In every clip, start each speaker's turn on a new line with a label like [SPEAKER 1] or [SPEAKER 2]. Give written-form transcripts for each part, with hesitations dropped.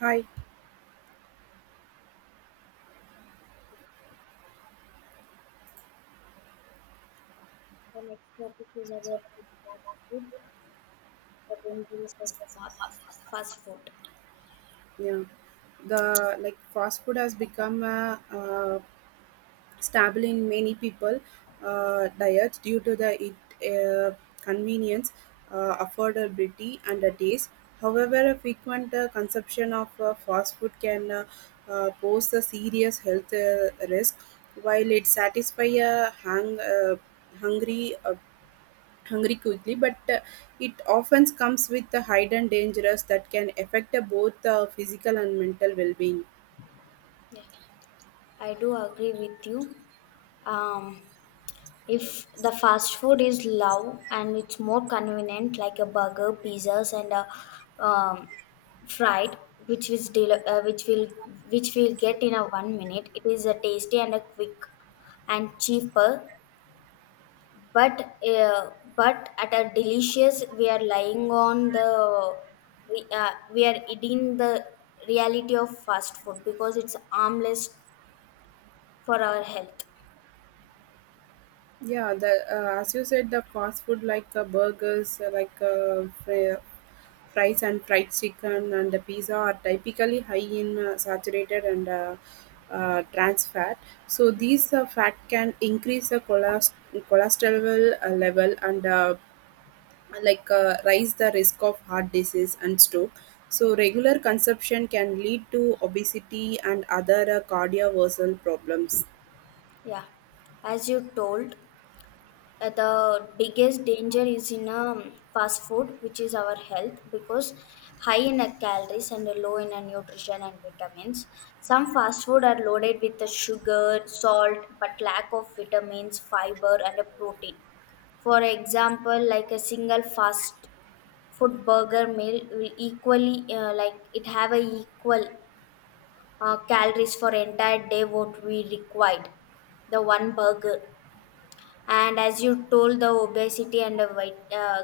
[SPEAKER 1] Hi.
[SPEAKER 2] The next topic is about the fast food, the dangers of fast
[SPEAKER 1] Yeah. The fast food has become a staple in many people diets due to the it uh, convenience, affordability, and the taste. However, a frequent consumption of fast food can pose a serious health risk. While it satisfies a hang, hungry hungry quickly, but it often comes with the hidden dangers that can affect both physical and mental well-being.
[SPEAKER 2] food. I do agree with you. Um, if the fast food is low and it's more convenient, like a burger, pizzas, and a um, fried, which which will get in a 1 minute. It is a tasty and a quick and cheaper but uh, but at a delicious we are lying on the we are eating the reality of fast food because it's harmless for our health.
[SPEAKER 1] Yeah, the as you said, the fast food like burgers, fries and fried chicken and the pizza are typically high in saturated and trans fat. So these fat can increase the cholesterol level and rise the risk of heart disease and stroke. So regular consumption can lead to obesity and other cardiovascular problems.
[SPEAKER 2] Yeah, as you told, the biggest danger is in fast food, which is our health, because high in calories and low in nutrition and vitamins. Some fast food are loaded with the sugar salt but lack of vitamins, fiber, and protein. For example, like a single fast food burger meal will equally it have a equal calories for entire day what we required, the one burger. And as you told, the obesity and the weight,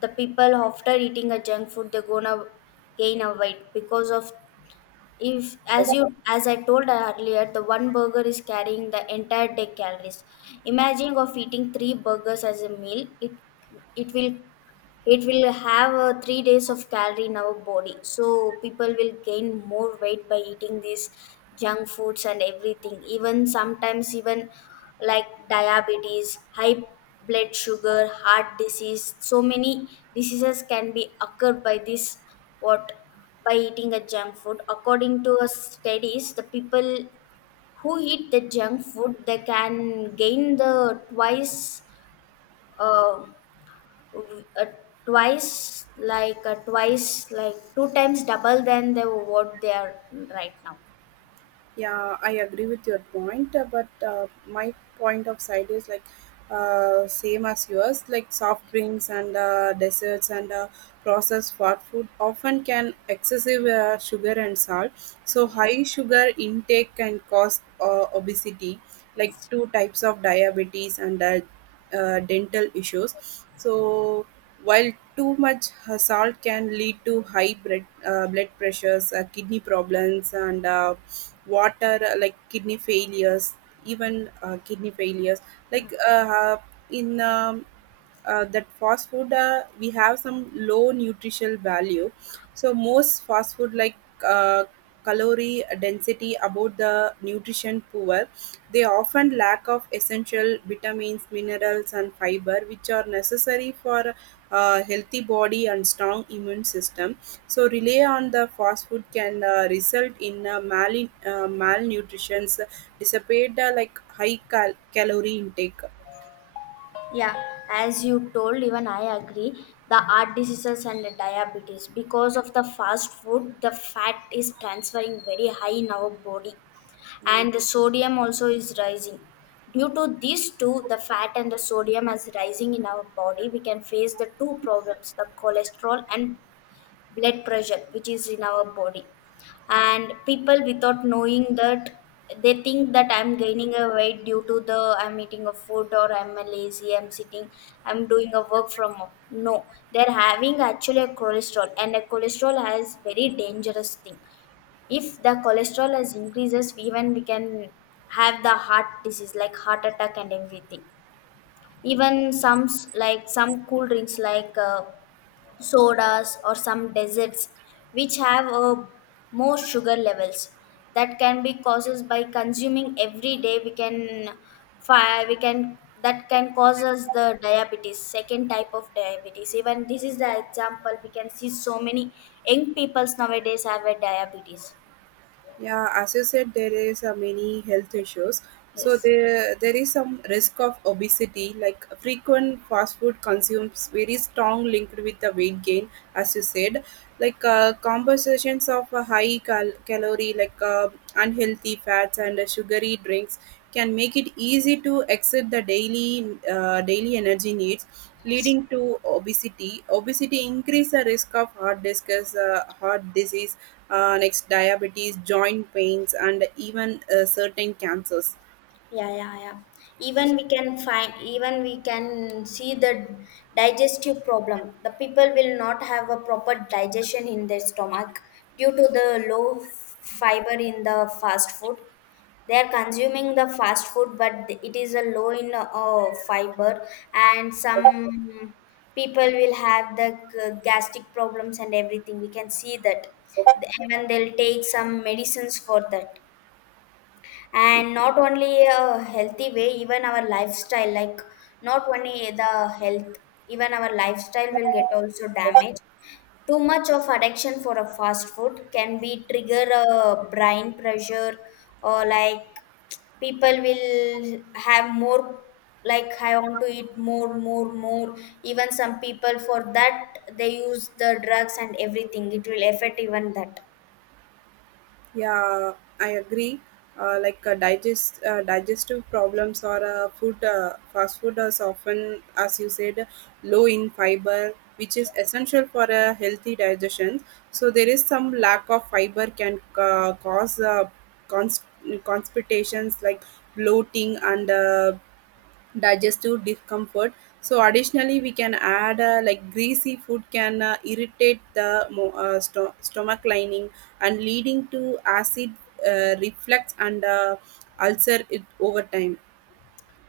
[SPEAKER 2] the people after eating a junk food they're gonna gain a weight because of, if as you, as I told earlier, the one burger is carrying the entire day calories. Imagine of eating three burgers as a meal, it will it will have 3 days of calorie in our body. So people will gain more weight by eating these junk foods and everything. Even sometimes, even like diabetes, high blood sugar, heart disease. So many diseases can be occurred by this, what by eating a junk food. According to studies, the people who eat the junk food they can gain the twice. Uh, uh, twice like twice, like two times double than the what they are right now.
[SPEAKER 1] Yeah, I agree with your point, but my point of side is like same as yours. Like soft drinks and desserts and processed fast food often can excessive sugar and salt. So high sugar intake can cause obesity, like two types of diabetes and dental issues. So while too much salt can lead to high blood pressures, kidney problems, and water, like kidney failures, even kidney failures, like uh, in that fast food, we have some low nutritional value. So most fast food, uh, calorie density about the nutrition poor, they often lack of essential vitamins, minerals, and fiber, which are necessary for healthy body and strong immune system. So rely on the fast food can result in malnutrition, dissipate like calorie intake.
[SPEAKER 2] Yeah, as you told, even I agree the heart diseases and the diabetes, because of the fast food the fat is transferring very high in our body,
[SPEAKER 1] Yeah.
[SPEAKER 2] and the sodium also is rising. Due to these two, the fat and the sodium as rising in our body, we can face the two problems, the cholesterol and blood pressure which is in our body. And people without knowing that, they think that I'm gaining a weight due to the I'm eating a food, or I'm lazy, I'm sitting, I'm doing a work from home. No, they're having actually a cholesterol, and a cholesterol has very dangerous thing. If the cholesterol has increases, even we can have the heart disease, like heart attack and everything. Even like some cool drinks like sodas or some desserts which have more sugar levels, that can be causes by consuming every day. We can, that can cause us the diabetes, second type of diabetes. Even this is the example, we can see so many young peoples nowadays have a diabetes.
[SPEAKER 1] Yeah, as you said, there is many health issues. So
[SPEAKER 2] Yes.
[SPEAKER 1] there is some risk of obesity. Like frequent fast food consumes very strong linked with the weight gain, as you said. Like compositions of a calorie, unhealthy fats and sugary drinks can make it easy to exceed the daily energy needs, leading to obesity. Obesity increase the risk of heart disease, heart disease, next diabetes, joint pains, and even certain cancers.
[SPEAKER 2] Yeah, yeah, yeah. Even we can find, even we can see the digestive problem. The people will not have a proper digestion in their stomach due to the low fiber in the fast food. They are consuming the fast food, but it is a low in fiber, and some people will have the gastric problems and everything. We can see that, and they'll take some medicines for that. And not only a healthy way, even our lifestyle, like not only the health, even our lifestyle will get also damaged. Too much of addiction for a fast food can be trigger a brain pressure, or like people will have more, like I want to eat more more. Even some people for that they use the drugs and everything, it will affect even that.
[SPEAKER 1] Yeah, I agree. Digestive problems or food fast food is often, as you said, low in fiber, which is essential for a healthy digestion. So there is some lack of fiber can cause const- constipations like bloating and digestive discomfort. So additionally, we can add like greasy food can irritate the stomach lining and leading to acid reflux and ulcer it over time.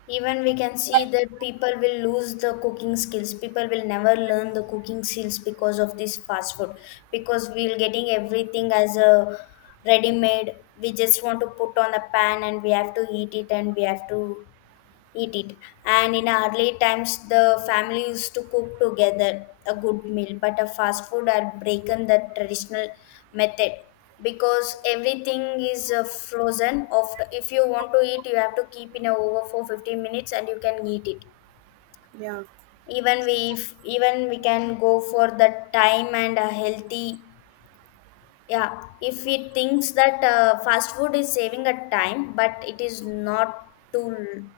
[SPEAKER 2] Even we can see that people will lose the cooking skills. People will never learn the cooking skills because of this fast food. Because we're getting everything as a ready made. We just want to put on a pan and we have to eat it, and we have to eat it. And in early times, the family used to cook together a good meal, but a fast food had broken the traditional method because everything is frozen. Of if you want to eat, you have to keep in a over for 15 minutes, and you can eat it.
[SPEAKER 1] Yeah.
[SPEAKER 2] Even we if even we can go for the time and a healthy. Yeah, if it thinks that fast food is saving a time, but it is not too,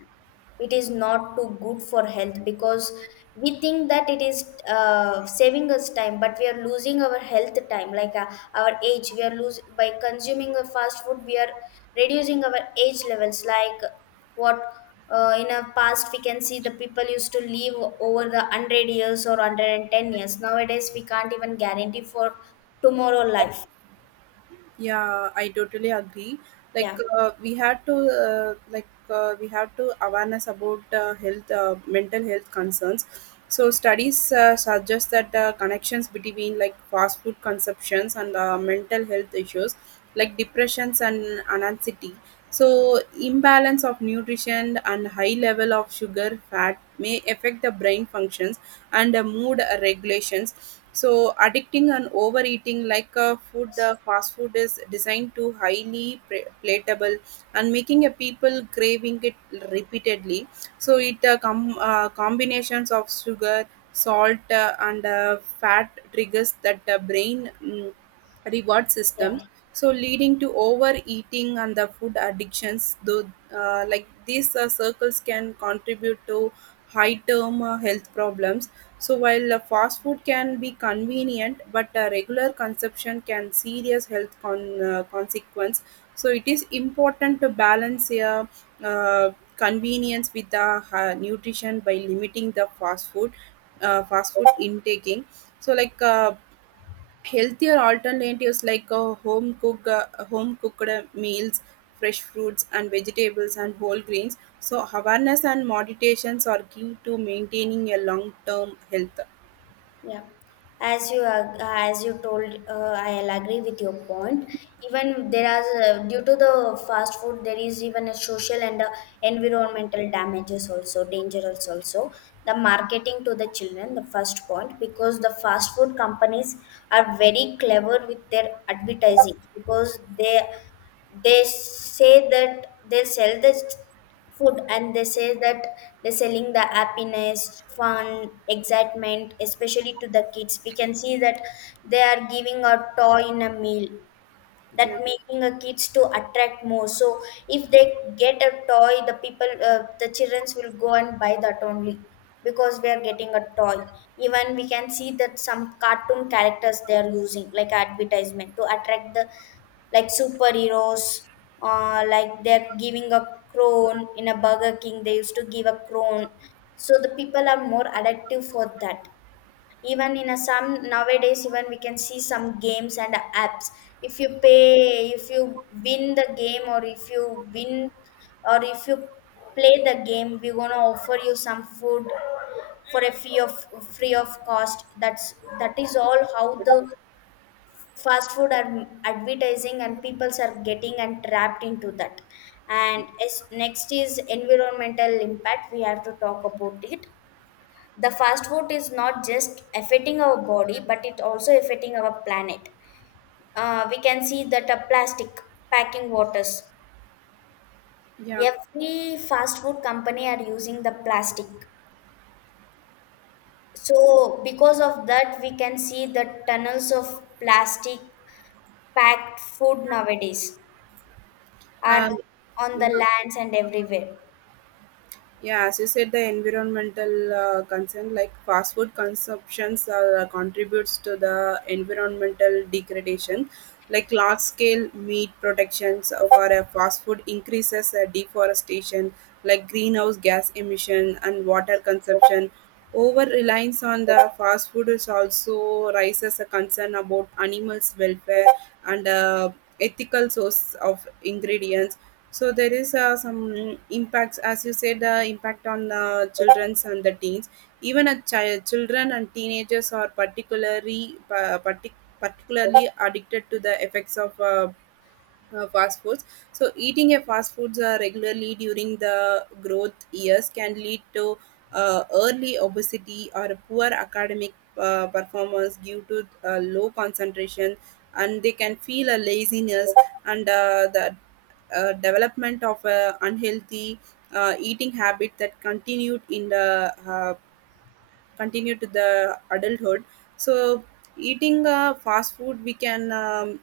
[SPEAKER 2] it is not too good for health, because we think that it is saving us time, but we are losing our health time, like our age we are losing. By consuming a fast food we are reducing our age levels, like what in our past we can see the people used to live over the 100 years or 110 years. Nowadays we can't even guarantee for tomorrow life.
[SPEAKER 1] Yeah, I totally agree.
[SPEAKER 2] Yeah.
[SPEAKER 1] We have to awareness about health, mental health concerns. So studies suggest that connections between like fast food consumptions and mental health issues like depressions and anxiety. So imbalance of nutrition and high level of sugar fat may affect the brain functions and the mood regulations. So addicting and overeating, like food fast food is designed to highly platable and making a people craving it repeatedly. So it combinations of sugar, salt, and fat triggers that brain reward
[SPEAKER 2] Yeah.
[SPEAKER 1] system, so leading to overeating and the food addictions. Though like these circles can contribute to high term health problems. So while fast food can be convenient, but regular consumption can serious health consequence. So it is important to balance uh, convenience with the nutrition by limiting the fast food, fast food intaking. so like uh, Healthier alternatives like home cooked meals, fresh fruits and vegetables, and whole grains. So awareness and meditations are key to maintaining a long term health.
[SPEAKER 2] Yeah, as you told, I'll agree with your point. Even there are, due to the fast food, there is even a social and environmental damages also, dangerous also. The marketing to the children, the first point, because the fast food companies are very clever with their advertising, because they say that they sell this food, and they say that they're selling the happiness, fun, excitement, especially to the kids. We can see that they are giving a toy in a meal, that
[SPEAKER 1] Yeah,
[SPEAKER 2] making a kids to attract more. So if they get a toy, the childrens will go and buy that only, because we are getting a toy. Even we can see that some cartoon characters they are using like advertisement to attract the, like superheroes, like they're giving a crone in a Burger King, they used to give a crone, so the people are more addictive for that. Even in a some nowadays, even we can see some games and apps. If you pay, if you win the game, or if you win, or if you play the game, we're gonna offer you some food for a fee of free of cost. That is all how the fast food are advertising and peoples are getting and trapped into that. And as next is environmental impact, we have to talk about it. The fast food is not just affecting our body but it also affecting our planet. We can see that a plastic packing waters,
[SPEAKER 1] yeah.
[SPEAKER 2] every fast food company are using the plastic. So because of that we can see the tunnels of plastic packed food nowadays are
[SPEAKER 1] Um,
[SPEAKER 2] on
[SPEAKER 1] yeah.
[SPEAKER 2] the lands and everywhere.
[SPEAKER 1] Yeah, as you said, the environmental concern, like fast food consumptions contributes to the environmental degradation. Like large scale meat protections for a fast food increases deforestation, like greenhouse gas emission and water consumption. Over reliance on the fast food is also raises a concern about animals' welfare and ethical source of ingredients. So there is some impacts, as you said, impact on the childrens and the teens. Even a child, children and teenagers are particularly particularly addicted to the effects of fast foods. So eating a fast foods regularly during the growth years can lead to early obesity or poor academic performance due to low concentration, and they can feel a laziness and the development of unhealthy eating habit that continued to the adulthood. So eating fast food,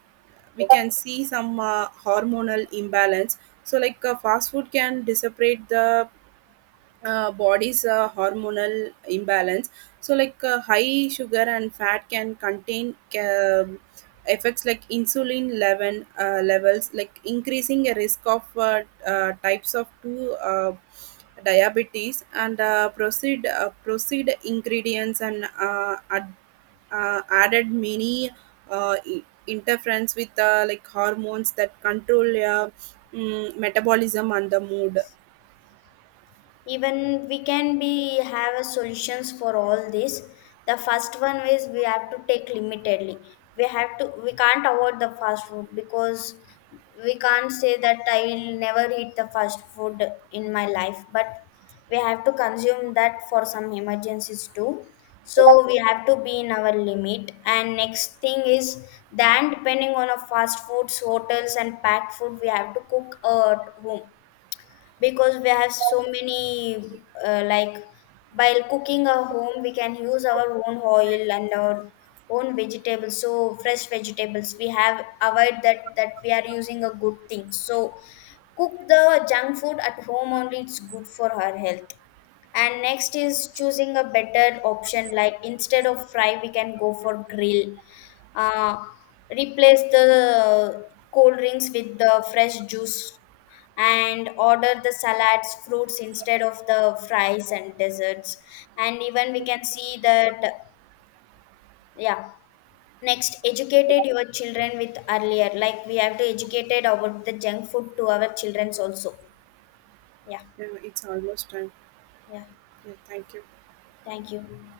[SPEAKER 1] we can see some hormonal imbalance. So like fast food can dissipate the body's hormonal imbalance. So like high sugar and fat can contain effects like insulin levels, like increasing a risk of types of two diabetes and proceed ingredients and added many interference with like hormones that control metabolism and the mood.
[SPEAKER 2] Even we can be have a solutions for all this. The first one is we have to take limitedly, we have to, we can't avoid the fast food, because we can't say that I will never eat the fast food in my life, but we have to consume that for some emergencies too. So we have to be in our limit. And next thing is, then depending on a fast foods hotels and packed food, we have to cook at home, because we have so many while cooking at home we can use our own oil and our own vegetables, so fresh vegetables, we have avoid that, that we are using a good thing. So cook the junk food at home only, it's good for our health. And next is choosing a better option, like instead of fry we can go for grill. uh, replace the cold drinks with the fresh juice, and order the salads fruits instead of the fries and desserts. And even we can see that. Yeah. Next educated your children with earlier, like we have to educated about the junk food to our childrens also. Yeah.
[SPEAKER 1] Yeah, it's almost time.
[SPEAKER 2] Yeah,
[SPEAKER 1] Yeah, thank you.
[SPEAKER 2] thank you.